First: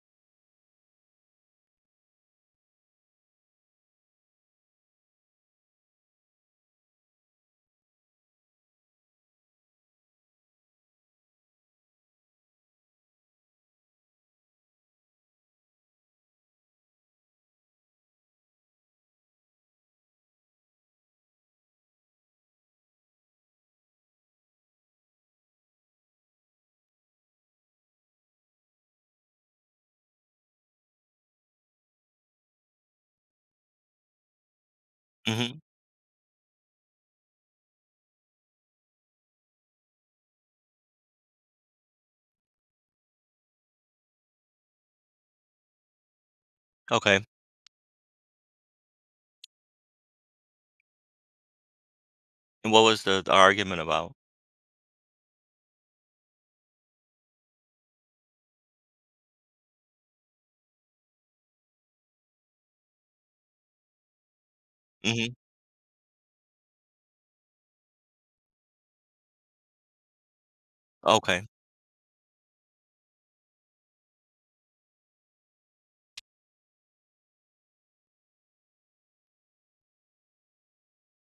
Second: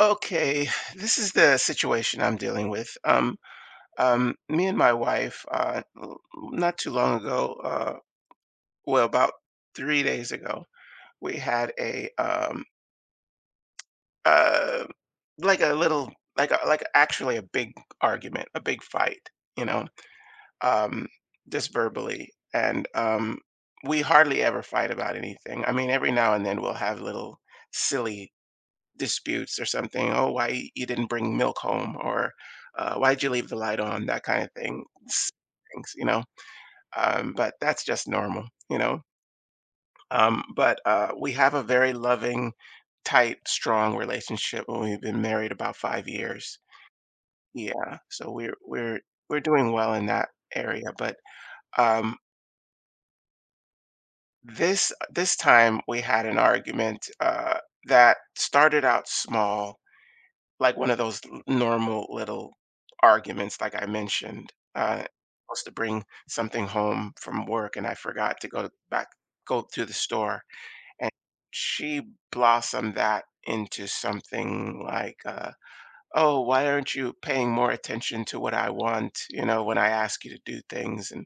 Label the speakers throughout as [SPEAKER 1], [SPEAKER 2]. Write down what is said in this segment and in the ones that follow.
[SPEAKER 1] Okay, this is the situation I'm dealing with. Me and my wife, not too long ago, about 3 days ago, we had a uh, like a little, like actually a big argument, a big fight, you know, um, just verbally, and we hardly ever fight about anything. I mean, every now and then we'll have little silly disputes or something. Oh, why you didn't bring milk home, or why'd you leave the light on? That kind of thing.
[SPEAKER 2] Mhm.
[SPEAKER 1] Things, you know. But that's just normal, you know. But We have a very loving, tight, strong relationship, and we've been married about 5 years.
[SPEAKER 2] Okay.
[SPEAKER 1] Yeah, so we're doing well in that area. But um,
[SPEAKER 2] And what was the argument about?
[SPEAKER 1] this time we had an argument that started out small, like one of those l normal little arguments like I mentioned.
[SPEAKER 2] Mhm.
[SPEAKER 1] Supposed to bring something home from work and I forgot to go to the store, and
[SPEAKER 2] Okay.
[SPEAKER 1] she blossomed that into something like, "Oh, why aren't you paying more attention to what I want, you know, when I ask you to do things?" And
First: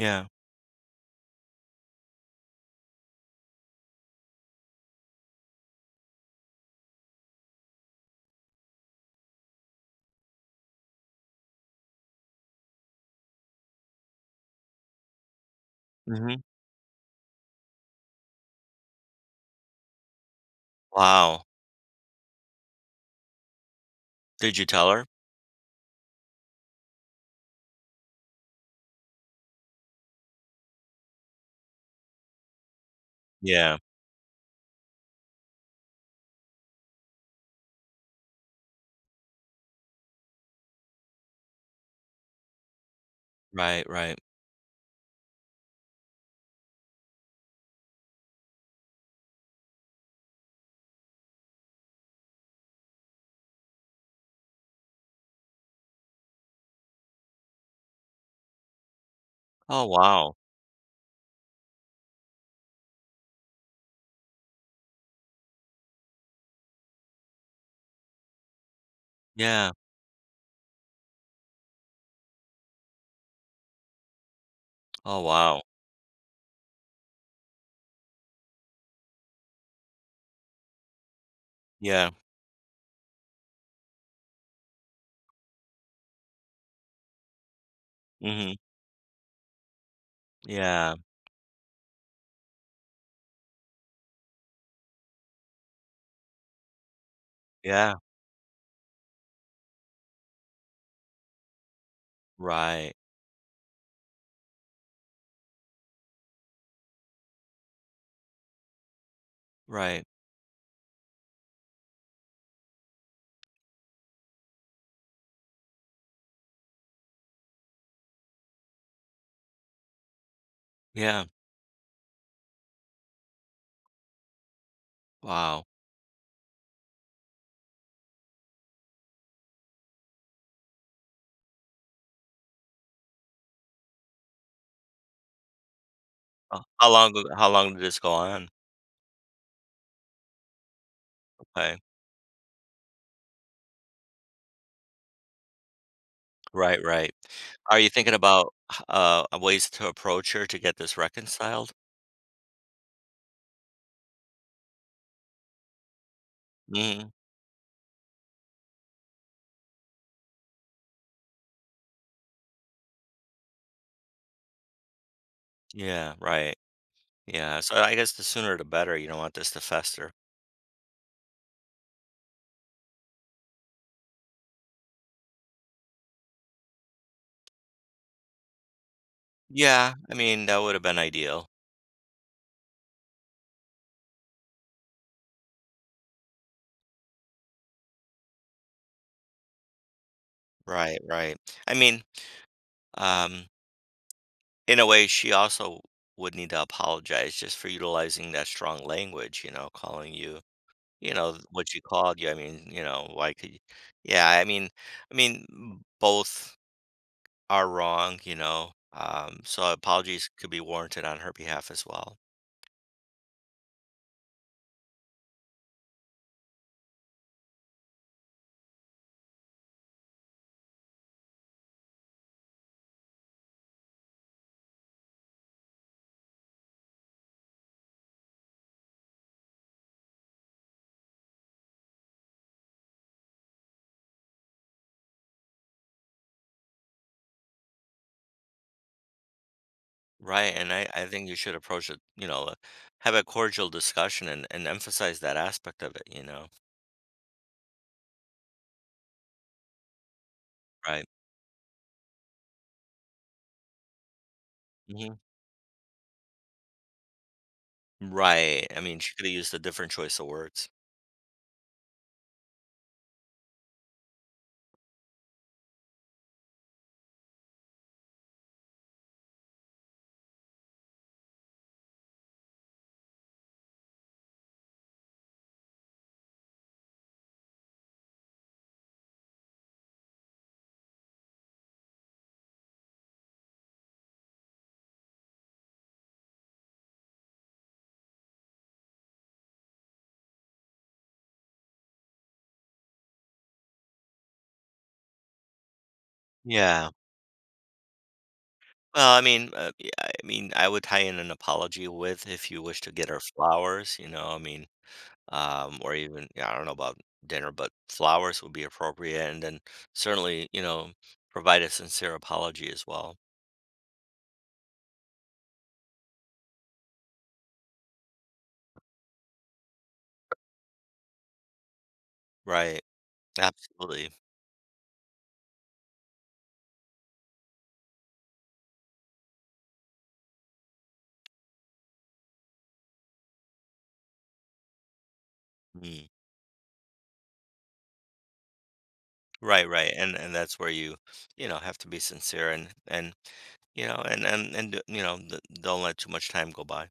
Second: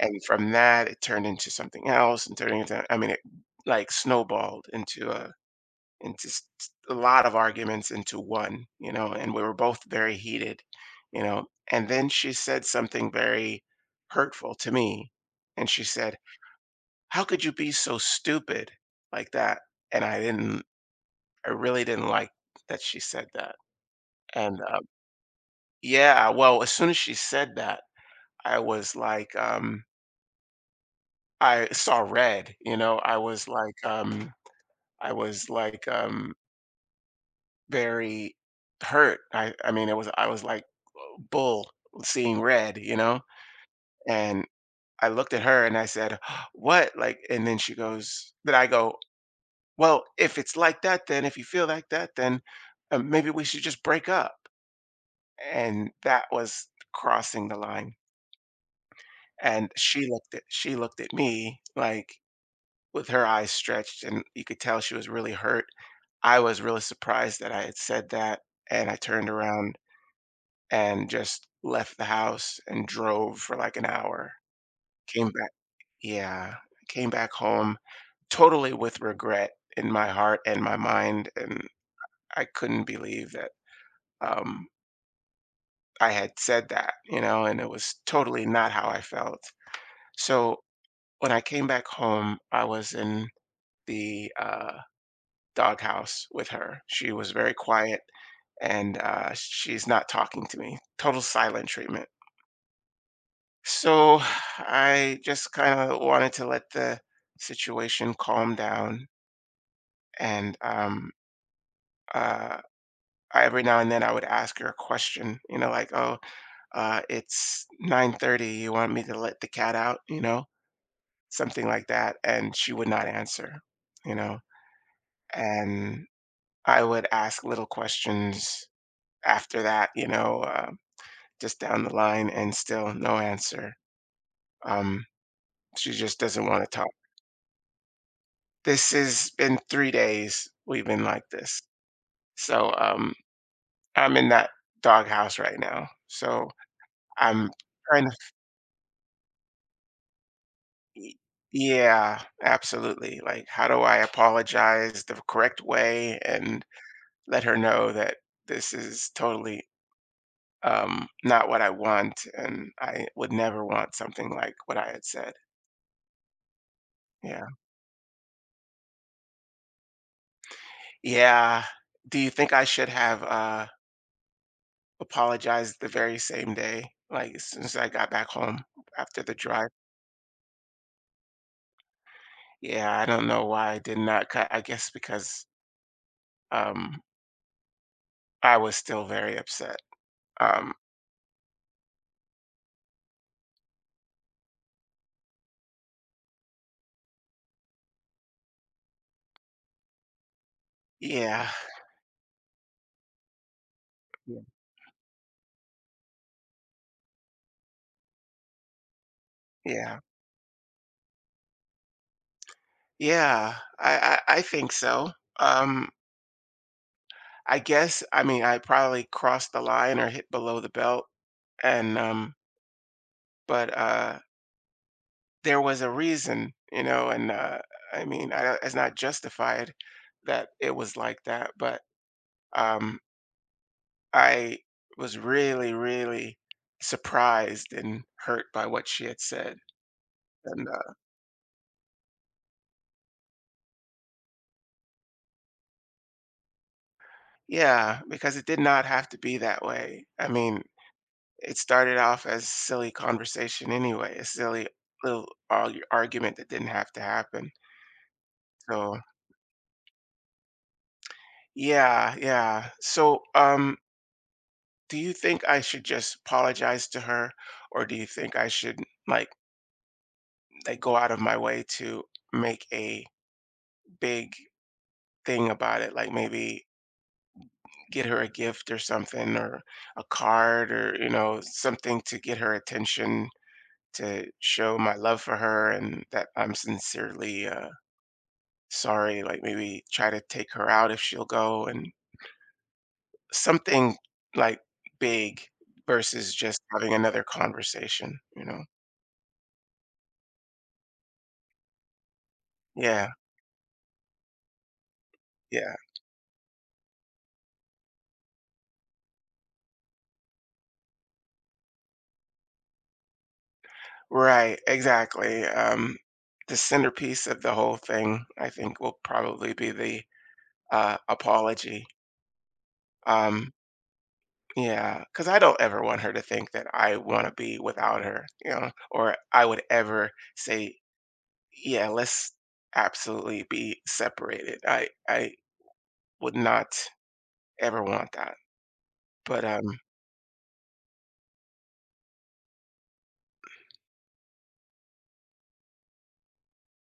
[SPEAKER 1] and from that, it turned into something else and turning into, I mean, it, like, snowballed into a and just a lot of arguments into one, you know, and we were both very heated, you know. And then she said something very hurtful to me. And she said,
[SPEAKER 2] Mhm.
[SPEAKER 1] "How could you be so stupid like that?" And I didn't,
[SPEAKER 2] Wow.
[SPEAKER 1] I really didn't like that she said that.
[SPEAKER 2] Did
[SPEAKER 1] And
[SPEAKER 2] you tell her?
[SPEAKER 1] Yeah, well, as soon as she said that, I was like, I saw red, you know,
[SPEAKER 2] Yeah.
[SPEAKER 1] I was like, um, very hurt. I mean, it was, I was like bull seeing red, you know?
[SPEAKER 2] Right, right.
[SPEAKER 1] And I looked at her and I said, "What?" Like and then she goes, then I go, "Well, if it's like that, then if you feel like that, then maybe we should just break up." And that was crossing the line. And
[SPEAKER 2] Oh, wow.
[SPEAKER 1] she looked at me with her eyes stretched and you could tell she was really hurt. I was really surprised that I had said that, and I turned
[SPEAKER 2] Yeah.
[SPEAKER 1] around and just left the house and drove for like an hour.
[SPEAKER 2] Oh,
[SPEAKER 1] Came back,
[SPEAKER 2] wow.
[SPEAKER 1] yeah, came back home totally with regret in my heart and my mind, and
[SPEAKER 2] Yeah.
[SPEAKER 1] I couldn't believe that, um, I had said that, you know, and it was totally
[SPEAKER 2] Mhm.
[SPEAKER 1] not how I felt. So,
[SPEAKER 2] Yeah.
[SPEAKER 1] when I came back home, I was in the, doghouse with her. She was very
[SPEAKER 2] Yeah.
[SPEAKER 1] quiet, and, she's not talking to me. Total silent treatment.
[SPEAKER 2] Right.
[SPEAKER 1] So I just kind of wanted to let the situation calm down.
[SPEAKER 2] Right.
[SPEAKER 1] And uh, every now and then I would ask her a question, you know, like, oh, it's 9:30. You want me to let the cat out? You know,
[SPEAKER 2] Yeah.
[SPEAKER 1] something like that. And she would not answer, you know.
[SPEAKER 2] Wow.
[SPEAKER 1] And I would ask little questions after that, you know, just down the line and still no answer. Um, she just doesn't want to talk.
[SPEAKER 2] How long did this go on?
[SPEAKER 1] This has been 3 days we've been like this.
[SPEAKER 2] Okay.
[SPEAKER 1] So, I'm in that doghouse right now. So,
[SPEAKER 2] Right, right.
[SPEAKER 1] I'm
[SPEAKER 2] Are you
[SPEAKER 1] trying
[SPEAKER 2] thinking
[SPEAKER 1] to
[SPEAKER 2] about, h ways to approach her to get this
[SPEAKER 1] f
[SPEAKER 2] reconciled?
[SPEAKER 1] Yeah, absolutely. Like, how do I apologize the correct way and
[SPEAKER 2] Mhm.
[SPEAKER 1] let her know that this is totally, not what I want, and I would never want something like what I had said.
[SPEAKER 2] Yeah. Right.
[SPEAKER 1] Yeah.
[SPEAKER 2] Yeah. So I guess the sooner the better. You don't want this to fester.
[SPEAKER 1] Yeah. Do you think I should have, apologized the very same day, like, as soon as I got back home after the drive.
[SPEAKER 2] Yeah, I mean, that would have been ideal.
[SPEAKER 1] Yeah, I don't know why I did not cut I guess because, um, I was still very upset. Um,
[SPEAKER 2] Right, right. I mean, um, in a way, she also would need to apologize just for utilizing that strong language, you know, calling you, you know,
[SPEAKER 1] yeah.
[SPEAKER 2] what she called you. I mean, you know, why could you? Yeah,
[SPEAKER 1] Yeah.
[SPEAKER 2] I mean, both are wrong, you know. So
[SPEAKER 1] Yeah.
[SPEAKER 2] apologies could be warranted on her behalf as well.
[SPEAKER 1] Yeah. I think so. Um, I guess, I mean, I probably crossed the line or hit below the belt, and, um but, there was a reason, you know, and, I mean, I don't, it's not justified that it was like that, but, um I was really, really surprised and hurt by what she had said.
[SPEAKER 2] Right,
[SPEAKER 1] And
[SPEAKER 2] and I, I think you should approach it, you know, have a cordial discussion and emphasize that aspect of it, you know.
[SPEAKER 1] Yeah, because it did not have to be that way. I mean,
[SPEAKER 2] Right.
[SPEAKER 1] it started off as silly conversation anyway, a silly
[SPEAKER 2] Mm-hmm.
[SPEAKER 1] little argument that didn't have to happen.
[SPEAKER 2] Right, I
[SPEAKER 1] So
[SPEAKER 2] mean, she coulda used a different choice of words.
[SPEAKER 1] yeah, yeah. So, do you think I should just apologize to her, or do you think I should, like, go out of my way to make a big thing about it? Like maybe get her a gift or something, or a card, or, you know, something to get her attention, to show my love for her and that I'm sincerely sorry. Like maybe try to take her out if she'll go, and something like big, versus just
[SPEAKER 2] Yeah.
[SPEAKER 1] having another conversation, you know.
[SPEAKER 2] Well, I mean, yeah, I mean, I would tie in an apology with if you wish to
[SPEAKER 1] Yeah,
[SPEAKER 2] get her flowers, you know, I mean,
[SPEAKER 1] yeah,
[SPEAKER 2] or even yeah, I don't know about dinner, but flowers would be appropriate, and then certainly, you know, provide a sincere apology as well.
[SPEAKER 1] right, exactly. The centerpiece of the whole thing, I think, will probably be the apology.
[SPEAKER 2] Right,
[SPEAKER 1] um
[SPEAKER 2] absolutely.
[SPEAKER 1] Yeah, cause I don't ever want her to think that I wanna be without her, you know, or I would ever say, "Yeah, let's absolutely be separated." I
[SPEAKER 2] Mm.
[SPEAKER 1] would not ever want that. But,
[SPEAKER 2] Right,
[SPEAKER 1] um,
[SPEAKER 2] right, and that's where you know, have to be sincere and you know, and you know, d don't let too much time go by.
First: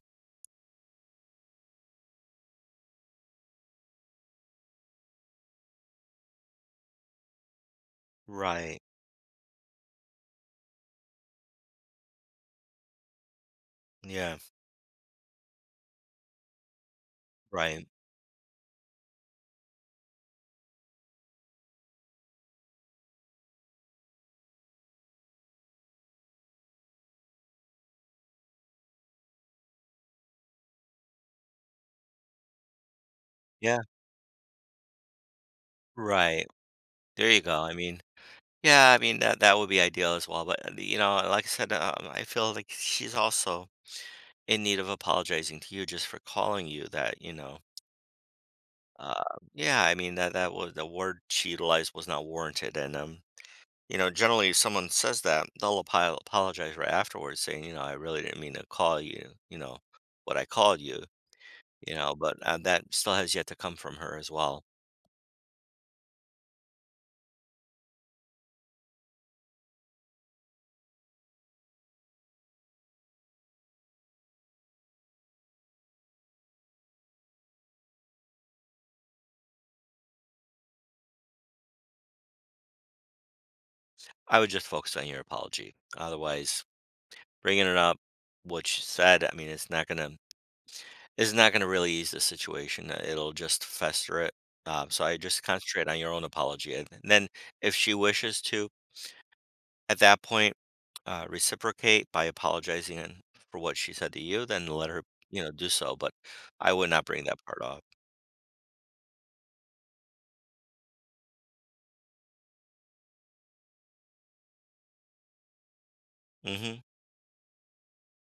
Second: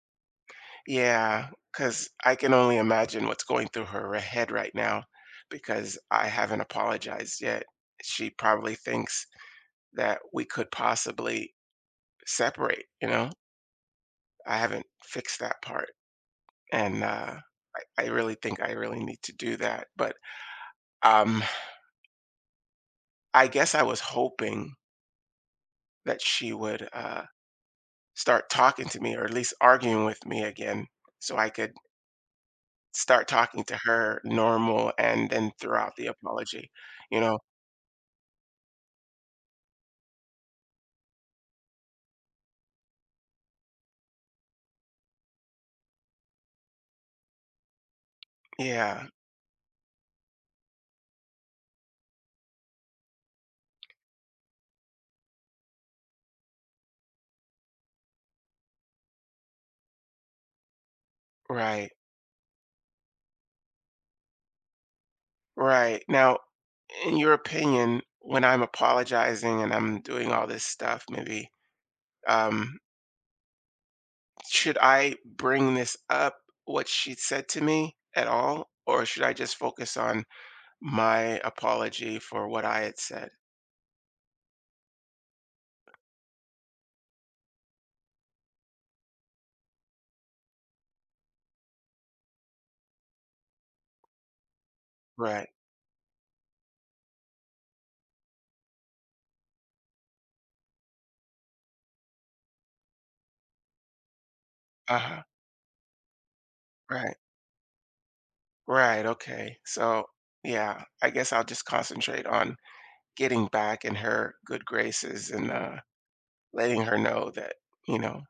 [SPEAKER 1] yeah, cause I can only imagine what's going through her head right now, because I haven't apologized yet. She probably
[SPEAKER 2] Right.
[SPEAKER 1] thinks that we could possibly separate, you know?
[SPEAKER 2] Yeah,
[SPEAKER 1] I haven't fixed that part. And
[SPEAKER 2] right.
[SPEAKER 1] I really think I really need to do that. But um, I guess I was hoping that she would, start talking to me, or at least arguing with me again, so I could start talking to
[SPEAKER 2] Yeah,
[SPEAKER 1] her normal and then throughout the
[SPEAKER 2] right.
[SPEAKER 1] apology. You
[SPEAKER 2] There
[SPEAKER 1] know?
[SPEAKER 2] you go. I mean, yeah, I mean that that would be ideal as well. But you know, like I said, I feel like she's also in need of apologizing to you just for calling you. That you know,
[SPEAKER 1] Yeah.
[SPEAKER 2] uh, yeah, I mean that that was the word she utilized was not warranted. And you know, generally, if someone says that, they'll apologize right afterwards, saying, you know, I really didn't mean to call you. You know, what I called you.
[SPEAKER 1] Right.
[SPEAKER 2] You know, but that still has yet to come from her as well.
[SPEAKER 1] Right. Now, in your opinion, when I'm apologizing and I'm doing all this stuff, maybe. Um, Should I bring this up, what she said to me at all, or should I just focus on my apology for what I had said?
[SPEAKER 2] I would just focus on your apology. Otherwise, bringing it up, which said, I mean, it's not gonna really ease the situation. It'll just fester it. So I just
[SPEAKER 1] Right.
[SPEAKER 2] concentrate on your own apology, and then if she wishes to, at that point, reciprocate by apologizing and- for what she said to you. Then let her,
[SPEAKER 1] Uh-huh.
[SPEAKER 2] you know, do so. But I would not
[SPEAKER 1] Right.
[SPEAKER 2] bring that part up.
[SPEAKER 1] Right. Okay. So, yeah, I guess I'll just concentrate on getting back in her good graces, and
[SPEAKER 2] Hmm.
[SPEAKER 1] letting her know that, you know,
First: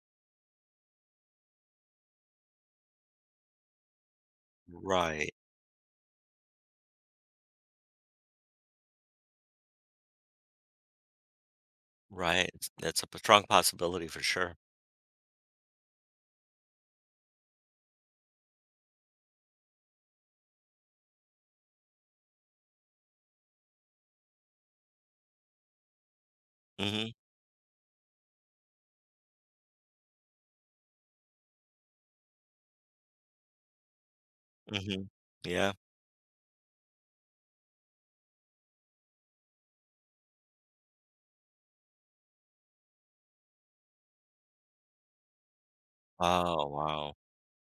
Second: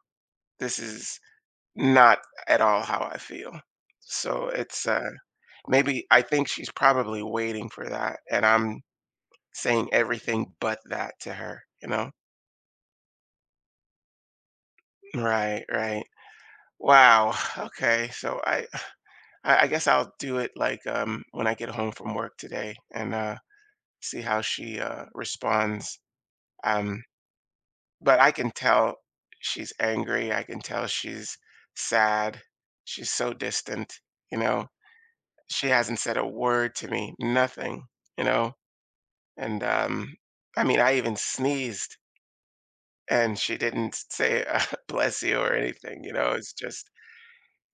[SPEAKER 1] this is not at all how I feel. So it's
[SPEAKER 2] Right.
[SPEAKER 1] Maybe, I think she's probably waiting for that, and I'm saying everything but that to her, you know?
[SPEAKER 2] Right. It's- That's a strong possibility for sure.
[SPEAKER 1] Right, right. Wow. Okay. So I I guess I'll do it, like, when I get home from work today, and see how she responds. Um
[SPEAKER 2] Hmm.
[SPEAKER 1] but I can tell she's angry. I can tell she's sad. She's so distant, you know.
[SPEAKER 2] Hmm.
[SPEAKER 1] She
[SPEAKER 2] Yeah.
[SPEAKER 1] hasn't said a word to me, nothing, you know. And I mean, I even sneezed, and she didn't say, "Bless you" or anything, you know? It's
[SPEAKER 2] Oh,
[SPEAKER 1] just,
[SPEAKER 2] wow.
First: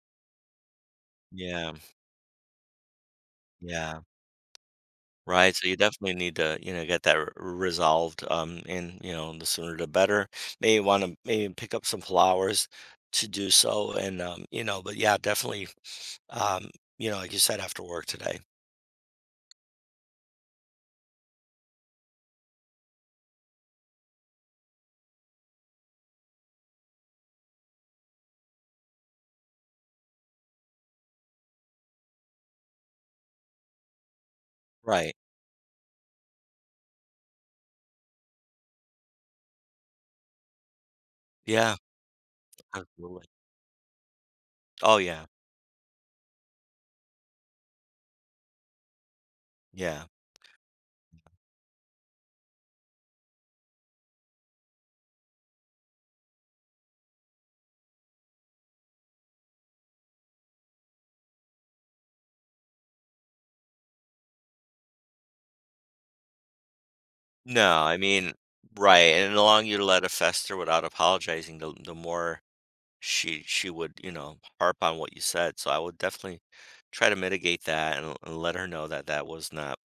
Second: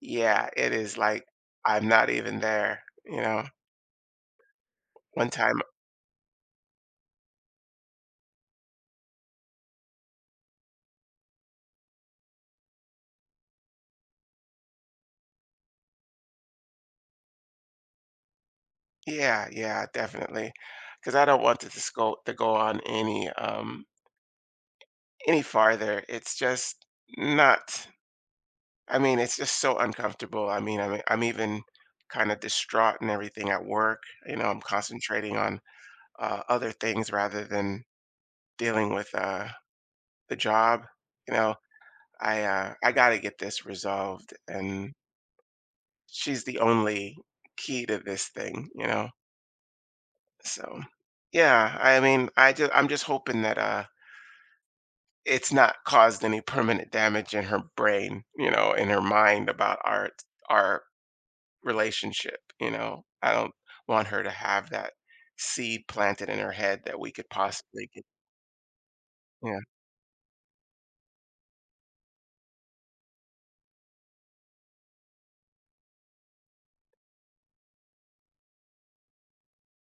[SPEAKER 1] yeah, it is like,
[SPEAKER 2] Yeah.
[SPEAKER 1] I'm not even there, you know?
[SPEAKER 2] Yeah.
[SPEAKER 1] One
[SPEAKER 2] Right,
[SPEAKER 1] time,
[SPEAKER 2] so you definitely need to, you know, get that r resolved, and, you know, the sooner the better. Maybe pick up some flowers to do so and, you know, but yeah, definitely, um, you know, like you said, after work today.
[SPEAKER 1] yeah, yeah, definitely, because I don't want this go on any farther. It's just not, I mean, it's just so uncomfortable. I mean, I'm even kinda distraught and everything at work, you know? I'm
[SPEAKER 2] Right.
[SPEAKER 1] concentrating on, other things rather than dealing with, the job, you know?
[SPEAKER 2] Yeah,
[SPEAKER 1] I, I gotta
[SPEAKER 2] absolutely.
[SPEAKER 1] get this resolved, and
[SPEAKER 2] Oh, yeah,
[SPEAKER 1] she's the only key to this thing, you know.
[SPEAKER 2] yeah.
[SPEAKER 1] So, yeah, I mean, I'm just hoping that, it's not caused any permanent damage in her brain, you know, in her mind about our relationship, you know. I don't want her to have that seed planted in her head that we could
[SPEAKER 2] No,
[SPEAKER 1] possibly
[SPEAKER 2] I
[SPEAKER 1] get.
[SPEAKER 2] mean right, and the longer you let it fester without apologizing, the more she would, you know, harp on what you said, so I would definitely try to mitigate that and let her know that that was not.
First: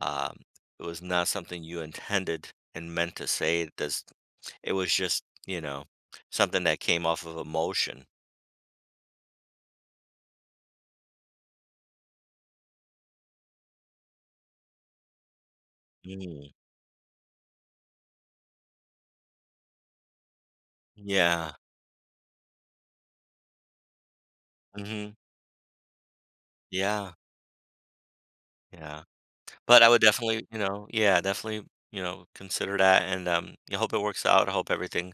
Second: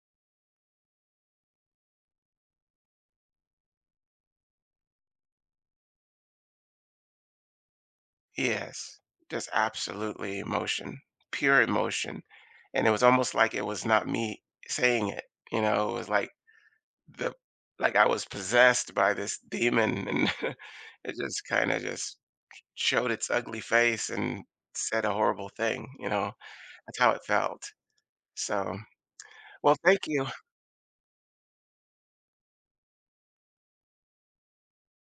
[SPEAKER 2] Um, it was not something you intended and meant to say. It does. It was just, you know, something that came off of emotion.
[SPEAKER 1] Yes, just absolutely emotion, pure emotion, and it was almost like it was not me saying it, you know, it was like
[SPEAKER 2] Mm.
[SPEAKER 1] the like I was possessed by this demon and it just
[SPEAKER 2] Yeah.
[SPEAKER 1] kind of just showed its ugly face and said
[SPEAKER 2] Hmm.
[SPEAKER 1] a horrible thing, you know. That's how
[SPEAKER 2] Yeah.
[SPEAKER 1] it felt. So,
[SPEAKER 2] Yeah.
[SPEAKER 1] well,
[SPEAKER 2] But I
[SPEAKER 1] thank
[SPEAKER 2] would
[SPEAKER 1] you.
[SPEAKER 2] definitely, you know, yeah, definitely, you know, consider that. And I hope it works out. I hope everything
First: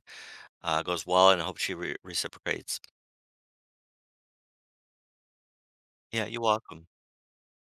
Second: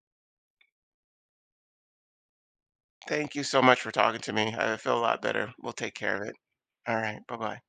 [SPEAKER 2] goes well, and I hope she reciprocates.
[SPEAKER 1] Thank you so much for talking to me. I feel a lot better. We'll take care
[SPEAKER 2] Yeah,
[SPEAKER 1] of it.
[SPEAKER 2] you're welcome.
[SPEAKER 1] All right. Bye-bye.